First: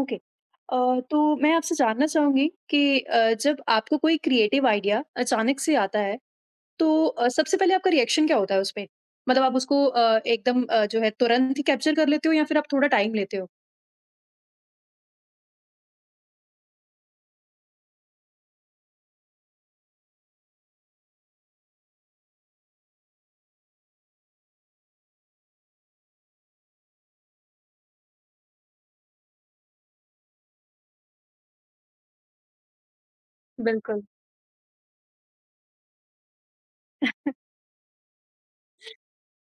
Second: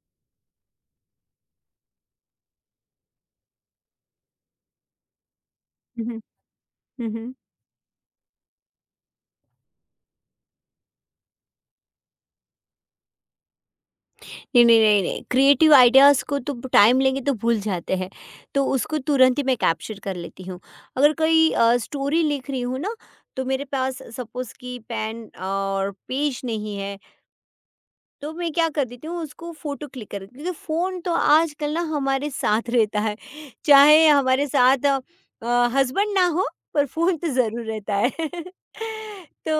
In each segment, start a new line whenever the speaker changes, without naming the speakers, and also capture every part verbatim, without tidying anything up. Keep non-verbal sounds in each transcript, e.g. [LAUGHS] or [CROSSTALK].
Okay. अ, तो मैं आपसे जानना चाहूँगी कि अ, जब आपको कोई क्रिएटिव आइडिया अचानक से आता
हुँ,
है,
हुँ।
तो
हुँ,
अ,
हुँ।
सबसे पहले आपका रिएक्शन क्या होता है उसपे? मतलब आप उसको अ, एकदम अ, जो है तुरंत ही कैप्चर कर लेते हो या फिर आप थोड़ा टाइम लेते हो?
नहीं, नहीं, नहीं, नहीं, क्रिएटिव आइडियाज़ को तो टाइम लेंगे तो भूल जाते हैं, तो उसको तुरंत ही मैं कैप्चर कर लेती हूँ। अगर कोई अ, स्टोरी लिख रही हूँ ना, तो मेरे पास सपोज़ कि पेन और पेज नहीं है, तो मैं क्या कर देती हूँ, उसको फ़ोटो क्लिक कर, क्योंकि फ़ोन तो आजकल ना हमारे साथ [LAUGHS] रहता है।
बिल्कुल।
चाहे हमारे साथ अ, हस्बैंड ना हो, पर फ़ोन तो ज़रूर रहता है। [LAUGHS] तो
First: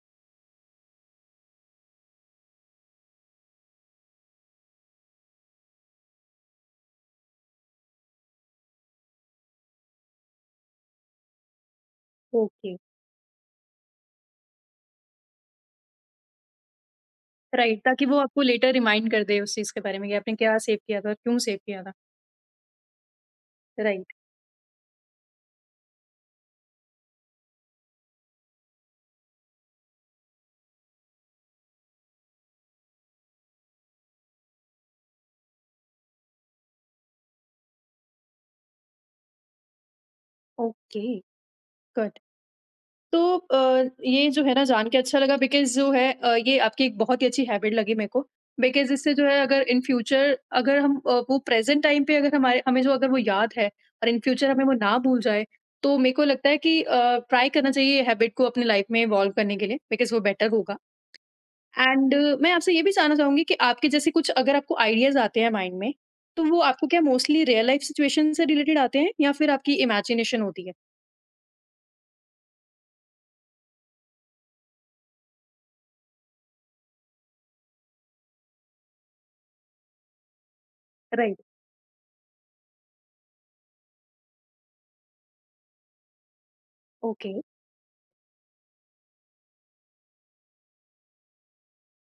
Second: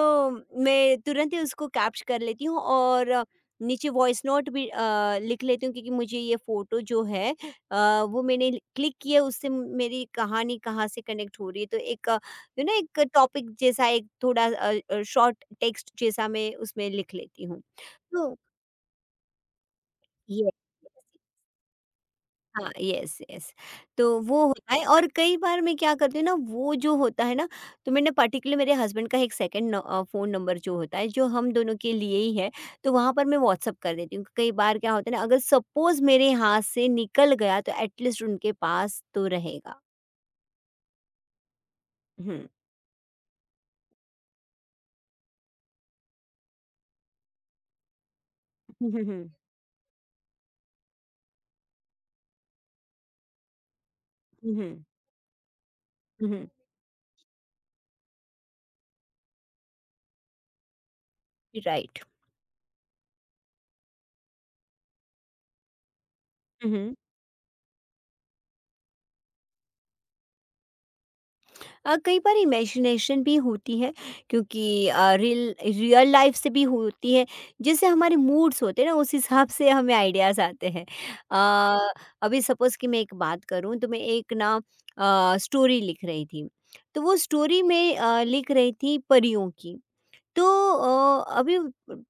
मैं तुरंत ही उसको कैप्च कर लेती हूँ, और अ, नीचे वॉइस नोट भी अ, लिख लेती हूँ, क्योंकि मुझे ये फ़ोटो जो है अ, वो मैंने क्लिक किया, उससे मेरी कहानी कहाँ से कनेक्ट हो रही है। तो एक यू
ओके,
नो एक टॉपिक जैसा, एक थोड़ा अ अ, शॉर्ट टेक्स्ट जैसा मैं उसमें लिख लेती हूँ।
राइट ताकि वो
तो
आपको लेटर रिमाइंड कर दे उस चीज़ के बारे में कि आपने
ये।
क्या
[LAUGHS]
सेव किया था और क्यों सेव किया था।
हाँ, यस, यस। तो
राइट,
वो होता है, और कई बार मैं क्या करती हूँ ना, वो जो होता है ना, तो मैंने पर्टिकुलर मेरे हस्बैंड का एक सेकंड फ़ोन नंबर जो होता है, जो हम दोनों के लिए ही है, तो वहाँ पर मैं व्हाट्सअप कर देती हूँ। कई बार क्या होता है ना, अगर सपोज़ मेरे हाथ से निकल गया, तो एटलीस्ट उनके पास तो रहेगा।
Okay, good.
हुँ,
तो अ, ये जो है ना जान के अच्छा लगा बिकॉज़ जो है अ, ये आपकी एक बहुत ही अच्छी हैबिट लगी मेरे को।
हुँ,
बिकॉज़
हुँ,
इससे जो
हुँ,
है अगर इन फ्यूचर अगर हम अ, वो प्रेज़ेंट टाइम पे अगर हमारे हमें जो अगर वो याद है और इन फ्यूचर हमें
हुँ,
वो ना भूल जाए, तो मेरे को
हुँ,
लगता है कि अ, ट्राई करना चाहिए ये हैबिट को अपनी लाइफ़ में इवॉल्व करने के लिए बिकॉज़ वो बेटर होगा।
राइट।
एंड मैं आपसे ये भी जानना चाहूँगी कि आपके जैसे कुछ अगर आपको आइडियाज़ आते हैं माइंड में, तो वो आपको
हुँ।
क्या
[LAUGHS]
मोस्टली रियल लाइफ़ सिचुएशन से रिलेटेड आते हैं या फिर आपकी इमेजिनेशन होती है?
अ, कई बार इमेजिनेशन भी होती है, क्योंकि अ, रियल रियल लाइफ से भी होती है। जैसे हमारे मूड्स होते हैं ना, उस हिसाब से हमें आइडियाज़ आते हैं।
राइट,
अ, अभी सपोज़ कि मैं एक बात करूँ, तो मैं एक ना अ, स्टोरी लिख रही थी। तो वो
ओके,
स्टोरी में अ, लिख रही थी परियों की। तो अ, अभी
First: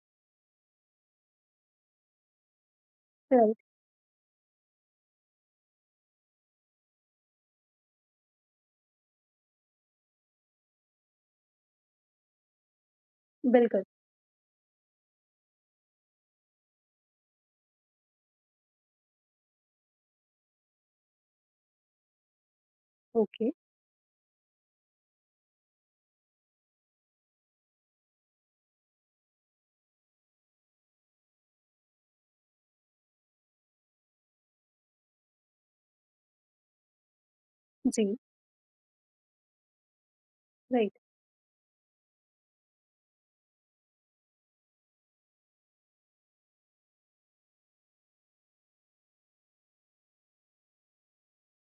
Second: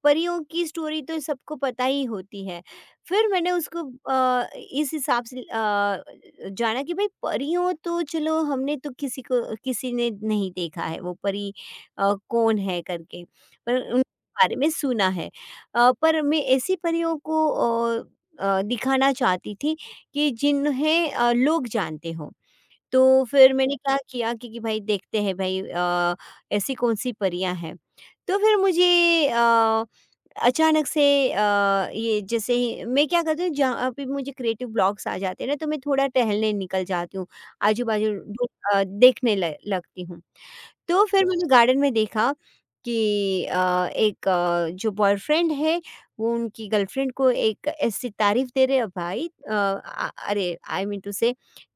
परियों की स्टोरी तो सबको पता ही होती है। फिर मैंने
राइट,
उसको अ, इस हिसाब से अ, जाना कि भाई, परियों तो चलो, हमने तो किसी को, किसी ने नहीं देखा है वो परी अ, कौन है करके, पर
बिल्कुल,
उनके बारे में सुना है। अ, पर मैं ऐसी परियों को अ अ, दिखाना चाहती थी, कि जिन्हें अ, लोग जानते हों। तो
ओके।
फिर मैंने क्या किया कि, कि भाई देखते हैं भाई, अ, ऐसी कौन-सी परियाँ हैं। तो फिर मुझे अ, अचानक से अ, ये, जैसे ही मैं क्या करती हूँ, जहाँ पे मुझे क्रिएटिव ब्लॉक्स आ जाते हैं ना, तो मैं थोड़ा टहलने निकल जाती हूँ, आजू-बाजू
जी,
ढूँ अ, देखने ल लगती हूँ।
राइट,
तो फिर मैंने गार्डन में देखा, कि अ, एक अ, जो बॉयफ्रेंड है, वो उनकी गर्लफ्रेंड को एक ऐसी तारीफ दे रहे हैं, भाई अ, आ- अरे आई मीन टू से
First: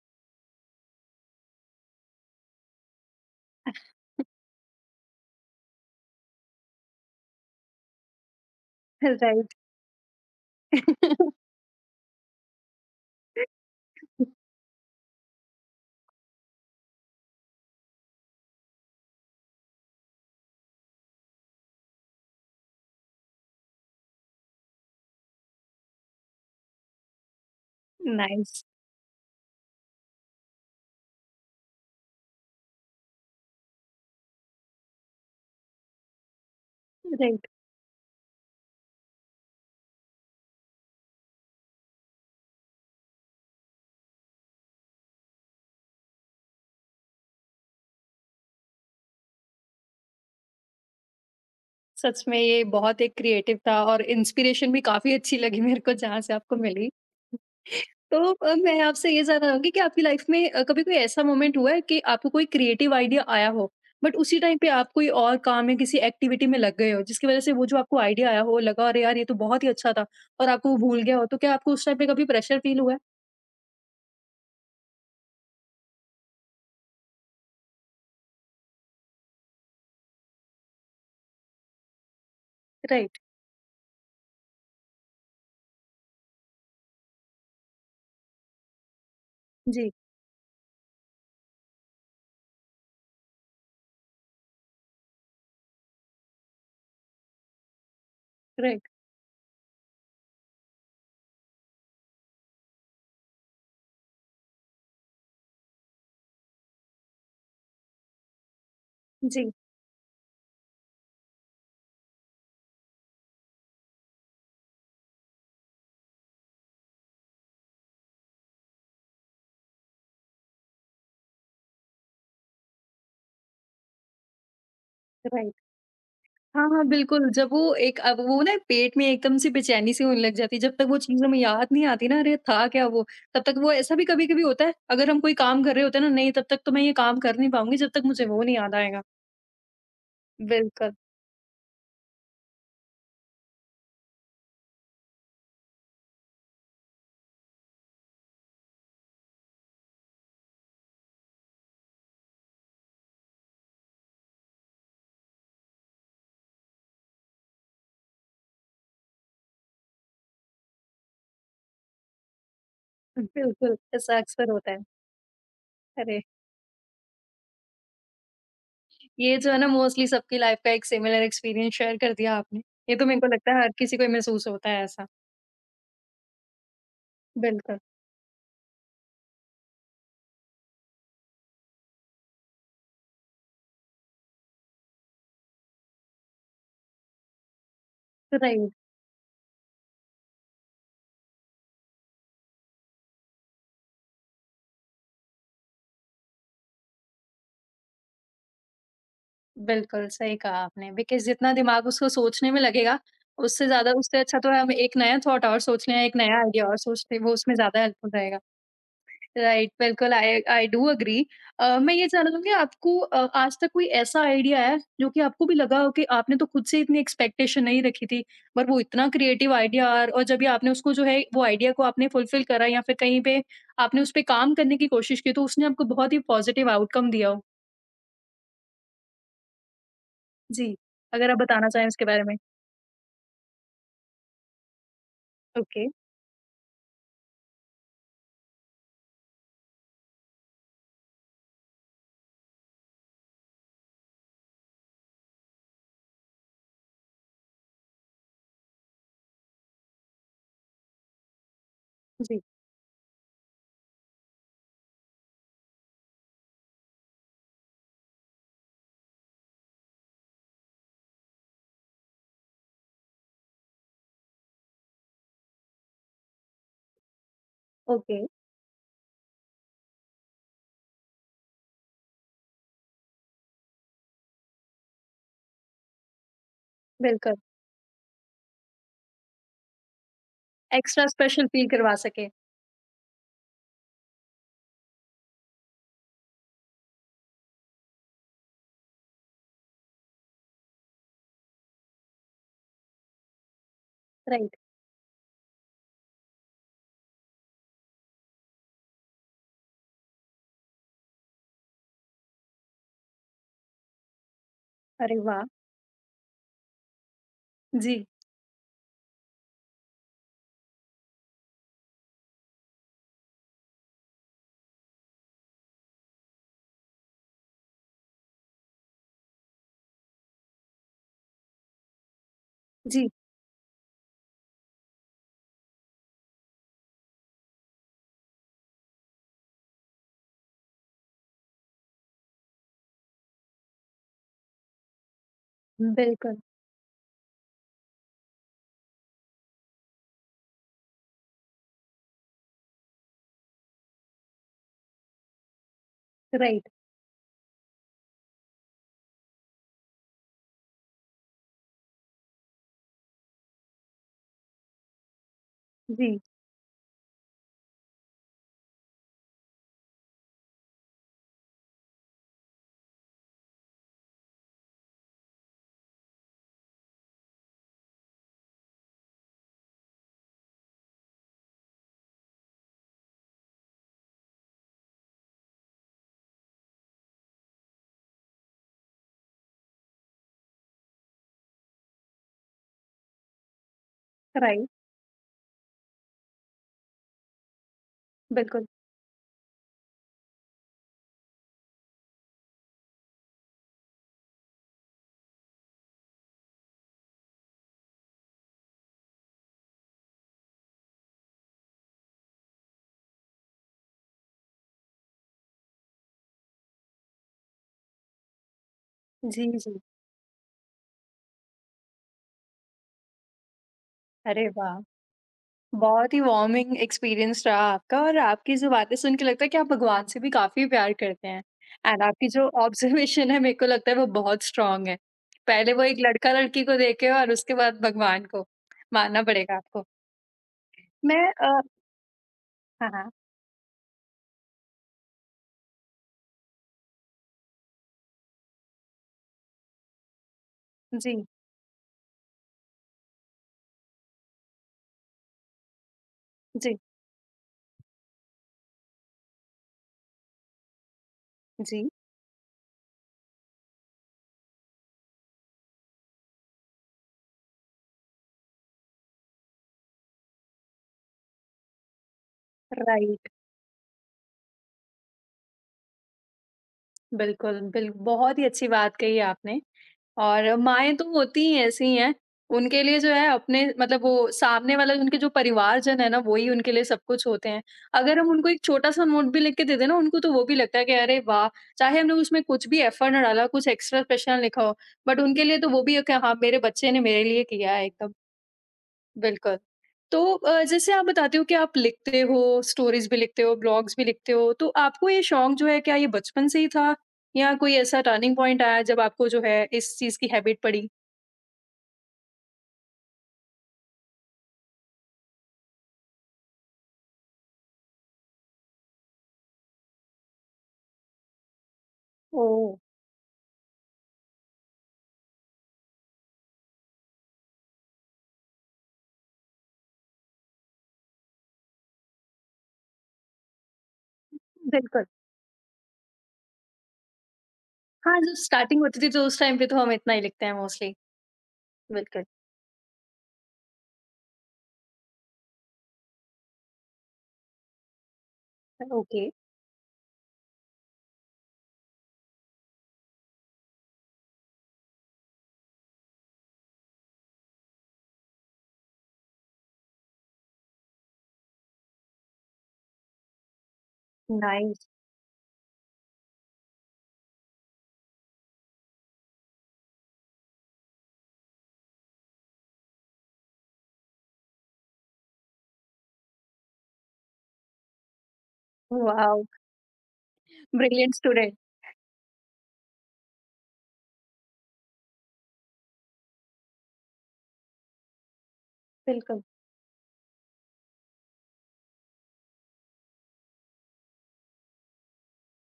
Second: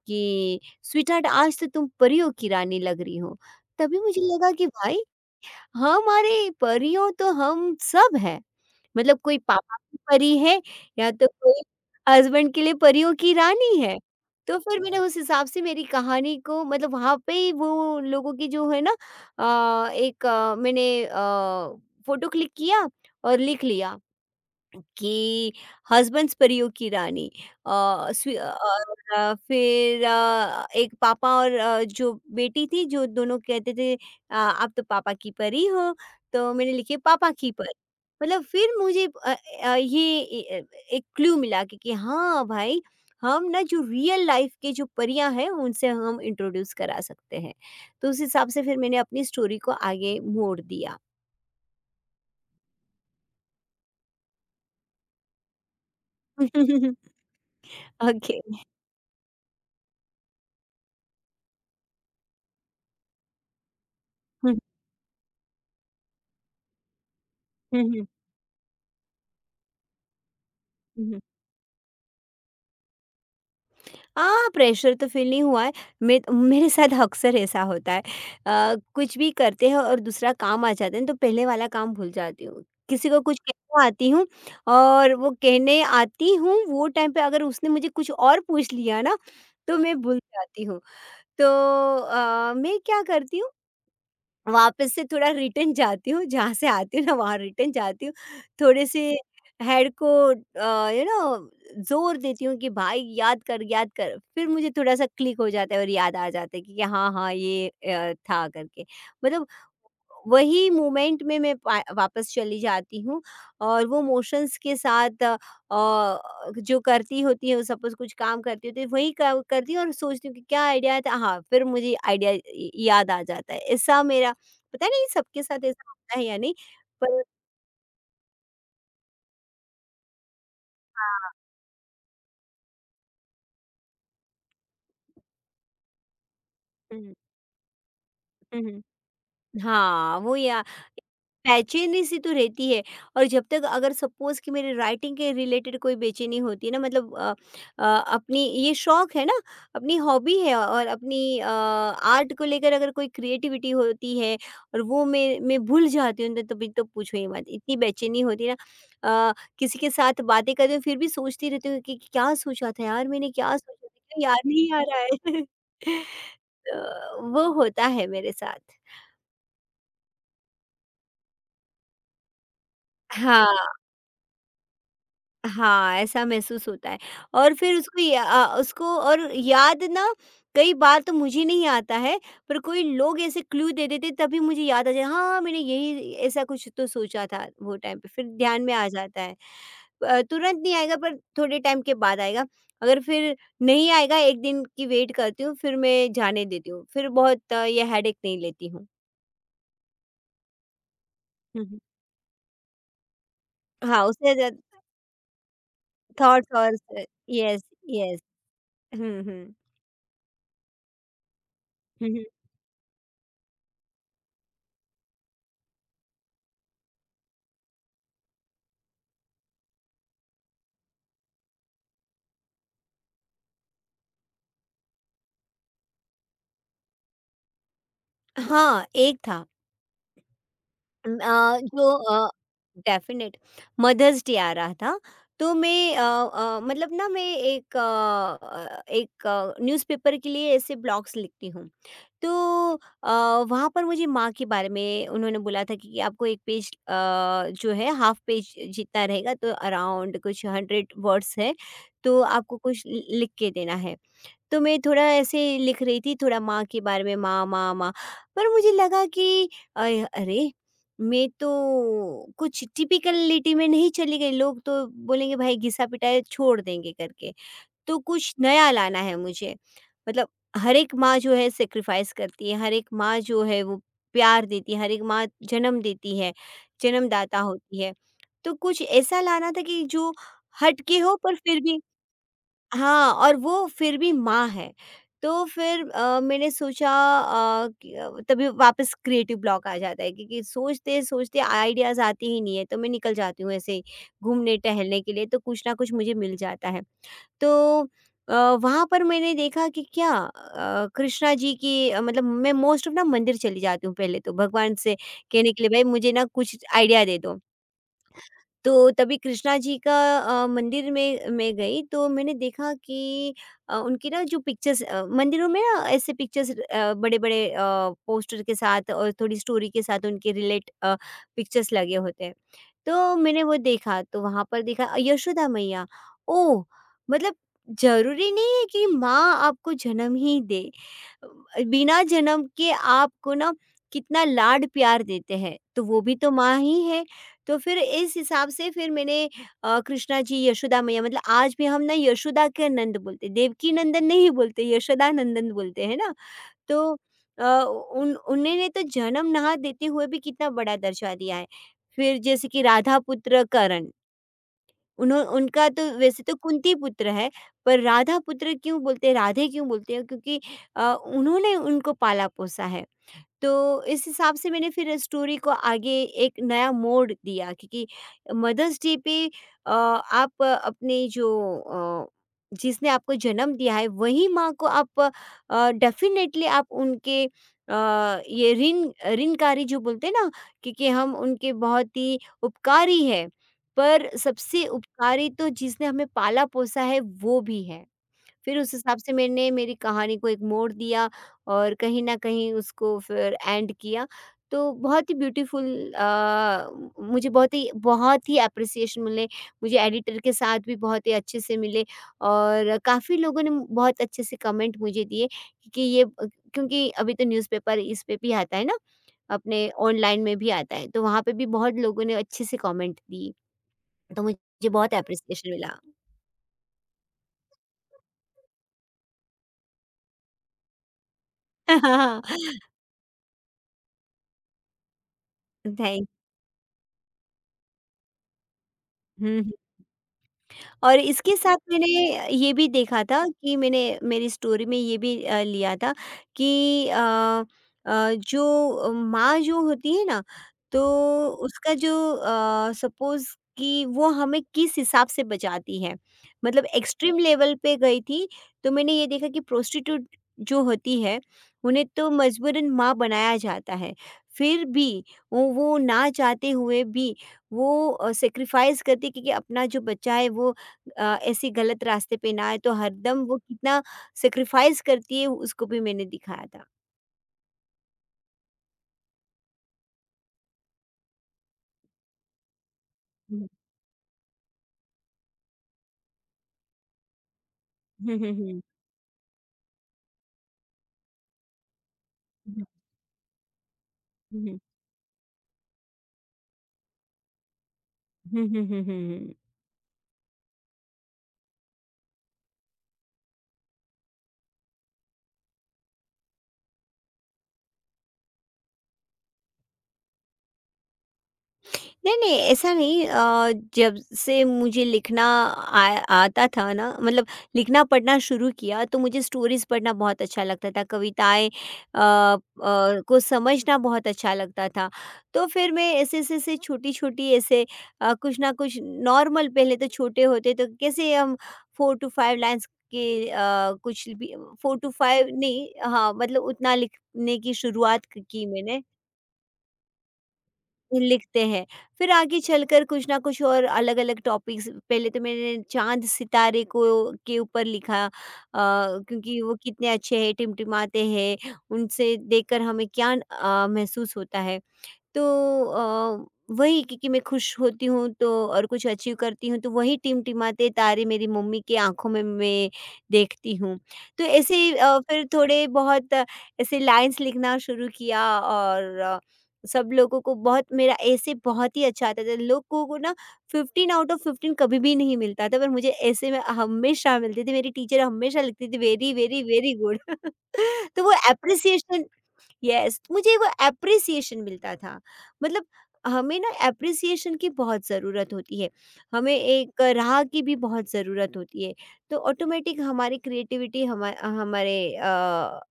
कि स्वीटहार्ट, आज तो तुम परियों की रानी लग रही हो। तभी मुझे लगा कि भाई, हमारे परियों तो हम सब हैं। मतलब कोई
राइट।
पापा की परी है, या तो कोई हस्बैंड के लिए परियों की रानी है। तो फिर मैंने उस हिसाब से मेरी कहानी को, मतलब वहाँ पे ही वो लोगों की जो है ना, अ, एक अ, मैंने अ, फ़ोटो क्लिक किया और लिख लिया। कि हस्बैंड्स परियों की रानी, अ, स्वी अ,
नाइस,
और अ, फिर अ, एक पापा और अ, जो बेटी थी, जो दोनों कहते थे, "आ, आप तो पापा की परी हो।" तो मैंने लिखे पापा
राइट।
की
[LAUGHS]
परी। मतलब फिर मुझे अ, अ, ये ए- एक क्लू मिला कि, कि हाँ भाई, हम ना जो रियल लाइफ के जो परियां हैं, उनसे हम इंट्रोड्यूस करा सकते हैं। तो उस हिसाब से फिर मैंने अपनी स्टोरी को आगे मोड़ दिया।
सच में ये बहुत एक क्रिएटिव था और इंस्पिरेशन भी काफ़ी अच्छी लगी मेरे को जहाँ से आपको मिली।
[LAUGHS]
तो
ओके।
अ, मैं आपसे ये जानना चाहूँगी कि आपकी लाइफ़ में अ, कभी कोई ऐसा मोमेंट हुआ है कि आपको कोई क्रिएटिव आइडिया आया हो, बट उसी टाइम पे आप कोई और काम या किसी एक्टिविटी में लग गए हो, जिसकी वज़ह से वो जो आपको
[LAUGHS]
आइडिया आया हो, लगा अरे यार ये तो बहुत ही अच्छा था और आपको वो भूल गया हो, तो क्या आपको उस टाइम पे कभी प्रेशर फ़ील हुआ है?
हाँ, प्रेशर तो फ़ील नहीं हुआ है। मे मेरे साथ अक्सर ऐसा होता है। अ, कुछ भी करते हैं और दूसरा काम आ जाता है, तो पहले वाला काम भूल जाती हूँ। किसी
राइट,
को कुछ कहने आती हूँ, और वो कहने आती हूँ, वो टाइम पे अगर उसने मुझे कुछ और पूछ लिया ना, तो
जी,
मैं भूल जाती हूँ। तो अ, मैं क्या करती हूँ, वापस से थोड़ा रिटर्न जाती हूँ, जहाँ से आती हूँ ना वहाँ रिटर्न जाती हूँ। थोड़े
राइट,
से हेड को अ, यू नो ज़ोर देती हूँ कि भाई याद कर, याद कर। फिर मुझे थोड़ा-सा क्लिक हो जाता है और याद आ जाता है कि हाँ, हाँ ये अ, था करके। मतलब
जी,
वही मोमेंट में मैं पा वापस चली जाती हूँ और वो मोशंस के साथ अ, अ, जो करती होती हूँ, सपोज़ कुछ काम करती होती हूँ, वही क करती हूँ और सोचती हूँ कि क्या आइडिया था? हाँ, फिर मुझे आइडिया य याद आ जाता है। ऐसा मेरा, पता नहीं सबके
राइट।
साथ ऐसा होता है या नहीं,
हाँ, हाँ,
पर
बिल्कुल, जब वो एक अब वो ना पेट में एकदम से बेचैनी सी होने लग जाती है, जब तक वो चीज़
हाँ।
हमें याद नहीं आती ना, अरे था क्या वो? तब तक वो ऐसा भी कभी-कभी होता है, अगर हम कोई काम कर रहे होते हैं ना, नहीं तब तक तो मैं ये
हुँ,
काम कर नहीं पाऊँगी, जब तक मुझे वो नहीं
हुँ, हुँ,
याद आएगा।
हुँ। हाँ, वो ये
बिल्कुल,
बेचैनी सी तो रहती है। और जब तक, अगर सपोज़ कि मेरे राइटिंग के रिलेटेड कोई बेचैनी होती है ना, मतलब अ अ, अपनी ये शौक है ना, अपनी हॉबी है, और अपनी अ, आर्ट को लेकर अगर कोई क्रिएटिविटी होती है, और वो मैं मैं भूल जाती हूँ, तो तभी तो पूछो ही मत। इतनी बेचैनी होती है ना, अ, किसी के साथ बातें करती हूँ, फिर भी सोचती रहती हूँ कि क्या सोचा था, यार मैंने क्या सोचा
बिल्कुल,
था?
ऐसा
क्यों याद
अक्सर होता
नहीं
है।
आ रहा है? [LAUGHS]
अरे!
तो वो होता है मेरे साथ।
ये जो है ना मोस्टली सबकी लाइफ़ का एक सिमिलर एक्सपीरियंस शेयर कर दिया आपने। ये तो मेरे को लगता
हाँ।
है हर किसी को ही महसूस होता है ऐसा।
हाँ, ऐसा महसूस होता है। और फिर
बिल्कुल,
उसको, या अ, उसको और याद ना, कई बार तो मुझे नहीं आता है, पर कोई लोग ऐसे क्लू दे देते तभी मुझे याद आ जाए, हाँ, मैंने यही ऐसा कुछ तो सोचा था वो टाइम पे, फिर ध्यान
बताइए।
में आ जाता है। अ, तुरंत नहीं आएगा, पर थोड़े टाइम के बाद आएगा, अगर फिर नहीं आएगा, एक दिन की वेट करती हूँ, फिर मैं जाने देती हूँ, फिर बहुत अ, ये हेडेक नहीं लेती हूँ।
बिल्कुल, सही कहा आपने बिकॉज़ जितना
हुँ, हुँ।
दिमाग उसको सोचने में लगेगा, उससे ज़्यादा
हाँ,
उससे
उससे
अच्छा तो
ज़्यादा
हम एक नया थॉट और सोच लें, एक नया
थॉट्स
आइडिया
और
और सोच
स
लें, वो उसमें
यस,
ज़्यादा हेल्पफुल
यस।
रहेगा।
हुँ,
राइट, बिल्कुल आई आई डू एग्री। अ, मैं ये
हुँ।
जानना चाहूँगी आपको अ, आज तक कोई ऐसा आइडिया है, जो कि आपको भी लगा हो कि आपने तो खुद से इतनी एक्सपेक्टेशन नहीं रखी थी, पर वो इतना क्रिएटिव आइडिया और और जब भी आपने उसको जो है वो आइडिया को आपने फुलफ़िल करा या फिर कहीं पे आपने उस पे काम करने की कोशिश की, तो उसने आपको बहुत ही पॉज़िटिव आउटकम दिया हो?
हाँ, एक था,
जी,
उम,
अगर आप
अ,
बताना चाहें
जो
उसके बारे
अ,
में?
डेफ़िनेट मदर्स डे आ रहा था, तो
ओके।
मैं अ अ, मतलब ना मैं एक अ, एक न्यूज़पेपर के लिए ऐसे ब्लॉग्स लिखती हूँ। तो अ, वहाँ पर मुझे माँ के बारे में उन्होंने बोला था कि आपको एक पेज अ, जो है, हाफ़ पेज जितना रहेगा, तो अराउंड कुछ सौ वर्ड्स है, तो
जी,
आपको कुछ लि लिख के देना है। तो मैं थोड़ा ऐसे लिख रही थी, थोड़ा माँ के बारे में, माँ माँ माँ, पर मुझे लगा कि अय अरे! मैं तो कुछ टिपिकलिटी में नहीं चली गई, लोग तो बोलेंगे भाई, घिसा-पिटाई छोड़ देंगे करके। तो
ओके,
कुछ नया लाना है मुझे। मतलब हर एक माँ जो है सैक्रिफाइस करती है, हर एक माँ जो है वो प्यार देती है, हर एक माँ जन्म देती है,
बिल्कुल,
जन्मदाता होती है। तो कुछ ऐसा लाना था कि जो हट के
एक्स्ट्रा
हो, पर
स्पेशल
फिर
फ़ील
भी
करवा सकें,
हाँ, और वो फिर भी माँ है। तो फिर अ, मैंने सोचा अ, कि अ, तभी वापस क्रिएटिव ब्लॉक आ जाता है, क्योंकि सोचते-सोचते आइडियाज़ आते ही नहीं है, तो मैं निकल जाती हूँ ऐसे ही
राइट,
घूमने टहलने के लिए, तो कुछ ना कुछ मुझे मिल जाता है। तो अ, वहाँ पर मैंने देखा कि क्या अ, कृष्णा जी की अ, मतलब मैं मोस्ट ऑफ ना मंदिर चली जाती हूँ पहले, तो भगवान से
अरे वाह!
कहने के लिए, "भई मुझे ना कुछ आइडिया दे दो।"
जी,
तो तभी कृष्णा जी का अ, मंदिर में मैं गई, तो मैंने देखा कि अ, उनकी ना जो पिक्चर्स अ, मंदिरों में ना, ऐसे पिक्चर्स अ, बड़े-बड़े अ, पोस्टर के साथ और थोड़ी स्टोरी के साथ उनके रिलेट अ, पिक्चर्स लगे होते हैं।
जी,
तो मैंने वो देखा, तो वहाँ पर देखा अ, यशोदा मैया। ओह! मतलब ज़रूरी नहीं है कि माँ आपको जन्म ही दे। बिना जन्म के आपको ना कितना लाड प्यार देते हैं, तो वो भी तो
बिल्कुल,
माँ ही है। तो फिर इस हिसाब से फिर मैंने अ, कृष्णा जी, यशोदा मैया, मतलब आज भी हम ना यशोदा के नंद बोलते हैं, देवकी नंदन नहीं बोलते, यशोदा नंदन बोलते हैं ना।
राइट,
तो अ, उन उन्होंने तो जन्म ना देते हुए भी कितना बड़ा दर्जा दिया है। फिर जैसे कि राधा पुत्र करण, उन्हों उनका तो
जी,
वैसे तो कुंती पुत्र है, पर राधा पुत्र क्यों बोलते हैं, राधे क्यों बोलते हैं? क्योंकि अ, उन्होंने उनको पाला-पोसा है। तो इस हिसाब से मैंने फिर स्टोरी को आगे एक नया मोड़ दिया। क्योंकि मदर्स डे पे, अ, आप अपने जो अ, जिसने आपको जन्म दिया है वही माँ को आप डेफिनेटली आप उनके अ, ये ऋण ऋणकारी जो बोलते हैं ना। क्योंकि हम उनके बहुत ही उपकारी है, पर सबसे
राइट,
उपकारी तो जिसने हमें पाला पोसा है वो भी है। फिर
बिल्कुल,
उस हिसाब से मैंने मेरी कहानी को एक मोड़ दिया और कहीं न कहीं उसको फिर एंड किया। तो बहुत ही ब्यूटीफुल, अ, मुझे बहुत ही बहुत ही एप्रिसिएशन मिले, मुझे एडिटर के साथ भी बहुत ही अच्छे से मिले और काफ़ी लोगों ने बहुत अच्छे से कमेंट मुझे दिए कि ये, क्योंकि अभी तो न्यूज़पेपर इस पे भी आता है ना,
जी,
अपने
जी,
ऑनलाइन में भी आता है, तो वहाँ पे भी बहुत लोगों ने अच्छे से कमेंट दिए। तो
अरे
मुझे
वाह!
बहुत एप्रिसिएशन मिला।
बहुत ही वार्मिंग एक्सपीरियंस रहा आपका और आपकी जो बातें सुन के लगता है कि आप भगवान से भी काफ़ी प्यार करते हैं। एंड आपकी जो
[LAUGHS]
ऑब्ज़र्वेशन है, मेरे को लगता है वो बहुत स्ट्रॉन्ग है। पहले वो एक
थैंक
लड़का-लड़की को देखे और उसके बाद भगवान को, मानना
हुँ।
पड़ेगा आपको।
और
मैं
इसके
अ,
साथ मैंने ये भी
हाँ,
देखा
हाँ,
था कि मैंने मेरी स्टोरी में ये भी अ, लिया था कि अ अ, जो माँ जो होती है ना, तो
जी,
उसका जो सपोज कि वो हमें किस हिसाब से बचाती है, मतलब
जी,
एक्सट्रीम लेवल पे गई थी। तो मैंने ये देखा कि प्रोस्टिट्यूट जो होती है उन्हें
जी,
तो मजबूरन माँ बनाया जाता है। फिर भी वो वो ना चाहते हुए भी वो सेक्रीफाइस करती, क्योंकि अपना जो बच्चा है वो अ, ऐसे गलत रास्ते पे ना आए, तो हरदम
राइट।
वो कितना सैक्रिफाइस करती है उसको भी मैंने दिखाया था।
बिल्कुल, बिल बहुत ही अच्छी बात कही आपने और माएँ तो होती ही ऐसी ही हैं। उनके लिए जो है
हुँ,
अपने मतलब वो सामने वाला उनके जो परिवारजन है ना, वो ही उनके लिए सब कुछ होते हैं।
हुँ,
अगर हम
हुँ,
उनको एक
हुँ।
छोटा-सा नोट भी लिख के दे दें ना, उनको तो वो भी लगता है कि अरे वाह! चाहे हमने उसमें
हुँ,
कुछ भी एफर्ट ना डाला हो, कुछ एक्स्ट्रा स्पेशल ना
हुँ, हुँ,
लिखा हो, बट उनके लिए तो वो भी है कि हाँ, मेरे बच्चे ने मेरे लिए किया है एकदम।
हुँ, हुँ, हुँ, हुँ, हुँ।
बिल्कुल। तो अ, जैसे आप बताते हो कि आप लिखते हो, स्टोरीज़ भी लिखते हो, ब्लॉग्स भी लिखते हो, तो आपको ये शौक जो है क्या ये बचपन से ही था? या कोई ऐसा टर्निंग पॉइंट आया जब आपको जो है इस चीज़ की हैबिट पड़ी?
नहीं, नहीं ऐसा नहीं, अ, जब से मुझे लिखना आ, आता था ना, मतलब लिखना पढ़ना शुरू किया, तो मुझे स्टोरीज पढ़ना बहुत अच्छा लगता था। कविताएं अ,
ओह!
अ, को समझना बहुत अच्छा लगता था। तो फिर मैं ऐसे ऐसे ऐसे छोटी छोटी ऐसे अ, कुछ ना कुछ नॉर्मल, पहले तो छोटे होते तो कैसे हम फोर टू फाइव लाइन्स के अ, कुछ भी, फोर टू
बिल्कुल।
फाइव नहीं, हाँ, मतलब उतना लिखने की शुरुआत
हाँ, जब
की
स्टार्टिंग
मैंने
होती थी तो उस टाइम पे तो हम इतना ही लिखते हैं मोस्टली।
लिखते हैं। फिर
बिल्कुल।
आगे चलकर कुछ ना कुछ और अलग-अलग टॉपिक्स, पहले तो मैंने चाँद सितारे को के ऊपर लिखा, अ,
ओके,
क्योंकि वो कितने अच्छे हैं, टिमटिमाते हैं, उनसे देखकर हमें क्या अ, महसूस होता है। तो अ, वही, क्योंकि मैं खुश होती हूँ तो और कुछ अचीव करती हूँ तो वही टिमटिमाते तारे मेरी मम्मी की आँखों में मैं देखती हूँ। तो ऐसे ही
नाइस,
अ, फिर थोड़े बहुत अ, ऐसे लाइन्स लिखना शुरू किया। और अ, सब लोगों को बहुत मेरा ऐसे बहुत ही अच्छा आता था। लोगों को ना फ़िफ़्टीन आउट ऑफ फ़िफ़्टीन कभी भी नहीं मिलता था, पर मुझे ऐसे में हमेशा मिलती थी। मेरी टीचर हमेशा लिखती थी very, very,
wow!
Very good. [LAUGHS] तो वो
ब्रिलियंट स्टूडेंट।
एप्रिसिएशन, यस, मुझे वो एप्रिसिएशन मिलता था। मतलब हमें ना एप्रिसिएशन की बहुत ज़रूरत होती है, हमें
बिल्कुल।
एक राह की भी बहुत ज़रूरत होती है। तो ऑटोमेटिक हमारी क्रिएटिविटी हमा हमारे अ,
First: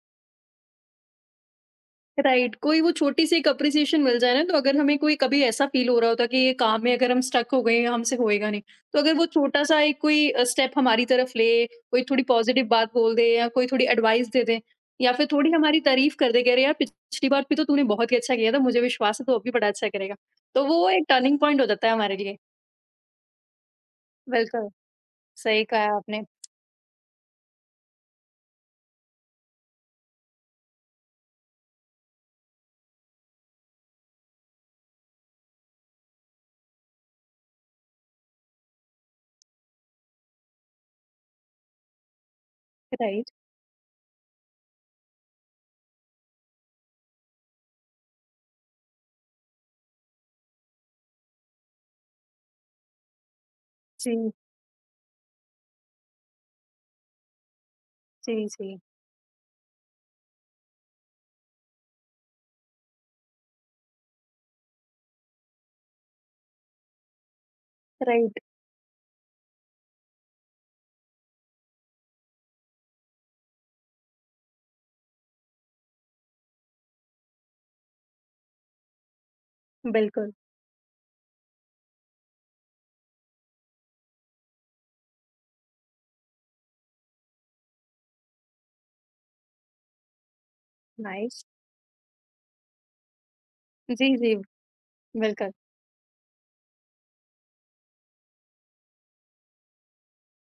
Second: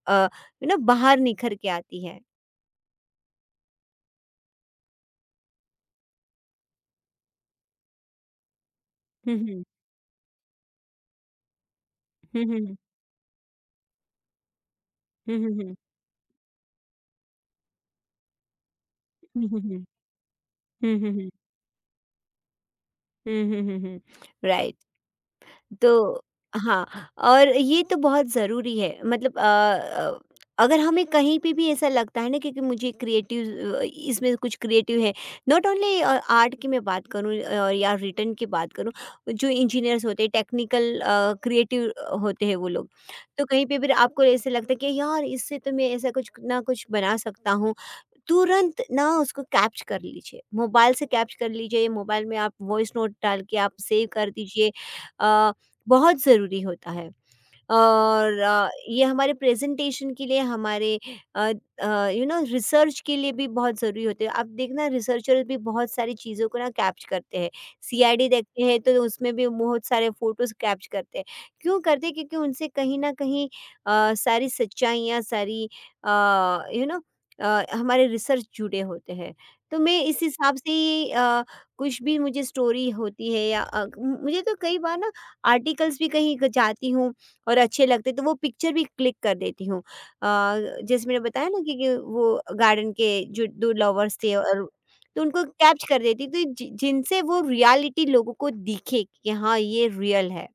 अ, ना बाहर निखर के आती है।
राइट, कोई वो छोटी सी एक अप्रिसिएशन मिल जाए ना तो अगर हमें कोई कभी ऐसा फील हो रहा होता कि ये काम में अगर हम स्टक हो गए हैं, हमसे होएगा नहीं तो अगर वो छोटा
हम्म
सा एक कोई स्टेप हमारी तरफ ले कोई थोड़ी
हम्म
पॉजिटिव
हम्म
बात बोल दे या कोई थोड़ी एडवाइस दे दे या फिर
हम्म
थोड़ी
हम्म
हमारी तारीफ कर दे कह रहे यार पिछली बार भी तो तूने बहुत ही अच्छा किया था, मुझे विश्वास है तू अब
हम्म
भी
हम्म
बड़ा
हम्म
अच्छा करेगा, तो वो
हम्म हम्म
एक
हम्म हम्म हम्म
टर्निंग पॉइंट हो जाता है हमारे लिए।
हम्म, हम्म, हम्म, हम्म।
बिल्कुल,
राइट।
सही कहा आपने।
तो हाँ, और ये तो बहुत ज़रूरी है। मतलब अ अ, अगर हमें कहीं पे भी ऐसा लगता है ना, क्योंकि मुझे क्रिएटिव, अ, इसमें कुछ क्रिएटिव है, नॉट ओनली अ, आर्ट की मैं बात करूँ, अ, या रिटर्न की बात करूँ, जो इंजीनियर्स होते हैं टेक्निकल, अ, क्रिएटिव अ, होते हैं वो लोग।
राइट,
तो कहीं पे भी आपको ऐसे लगता है कि यार इससे तो मैं ऐसा कुछ ना कुछ बना सकता हूँ, तुरंत ना उसको कैप्च कर लीजिए, मोबाइल से कैप्च कर लीजिए, मोबाइल में आप वॉइस नोट डाल के आप सेव
जी,
कर दीजिए। अ, बहुत ज़रूरी होता है। और
जी,
अ,
जी,
ये हमारे प्रेजेंटेशन के लिए, हमारे यू नो रिसर्च के लिए भी बहुत ज़रूरी होते हैं। आप देखना, रिसर्चर भी बहुत सारी चीज़ों को ना कैप्च करते हैं। सीआईडी
राइट,
देखते हैं तो उसमें भी बहुत सारे फोटोज कैप्च करते हैं। क्यों करते हैं? क्योंकि उनसे कहीं ना कहीं अ, सारी सच्चाइयाँ, सारी, यू नो, हमारे रिसर्च जुड़े होते हैं। तो मैं इस
बिल्कुल,
हिसाब से ही अ, कुछ भी मुझे स्टोरी होती है या अ, मुझे तो कई बार ना आर्टिकल्स भी कहीं ग- जाती हूँ और अच्छे लगते तो वो पिक्चर भी क्लिक कर देती हूँ। अ, जैसे मैंने
नाइस,
बताया ना कि कि वो गार्डन के जो दो
जी,
लवर्स
जी,
थे और तो उनको
बिल्कुल,
कैप्च कर देती तो जि जिनसे वो रियलिटी लोगों को दिखे कि हाँ, ये रियल है।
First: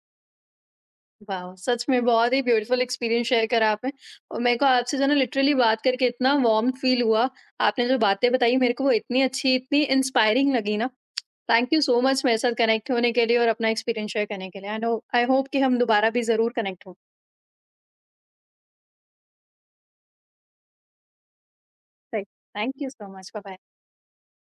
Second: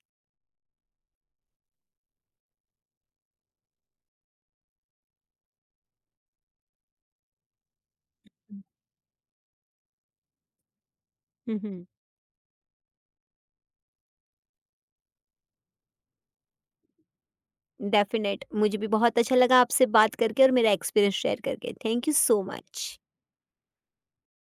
वाह! सच में बहुत ही ब्यूटीफुल एक्सपीरियंस शेयर करा आपने और मेरे को आपसे जो है ना लिटरली बात करके इतना वार्म फील हुआ। आपने जो बातें बताई मेरे को वो इतनी अच्छी, इतनी इंस्पायरिंग लगी ना।
Hmm,
thank you
hmm.
So much मेरे साथ कनेक्ट होने के लिए और अपना एक्सपीरियंस शेयर करने के लिए। एंड आई होप कि हम दोबारा भी ज़रूर कनेक्ट हों।
डेफ़िनेट मुझे भी बहुत अच्छा लगा आपसे बात करके और मेरा एक्सपीरियंस शेयर करके। Thank you
right,
so
thank you
much.
So much. Bye bye.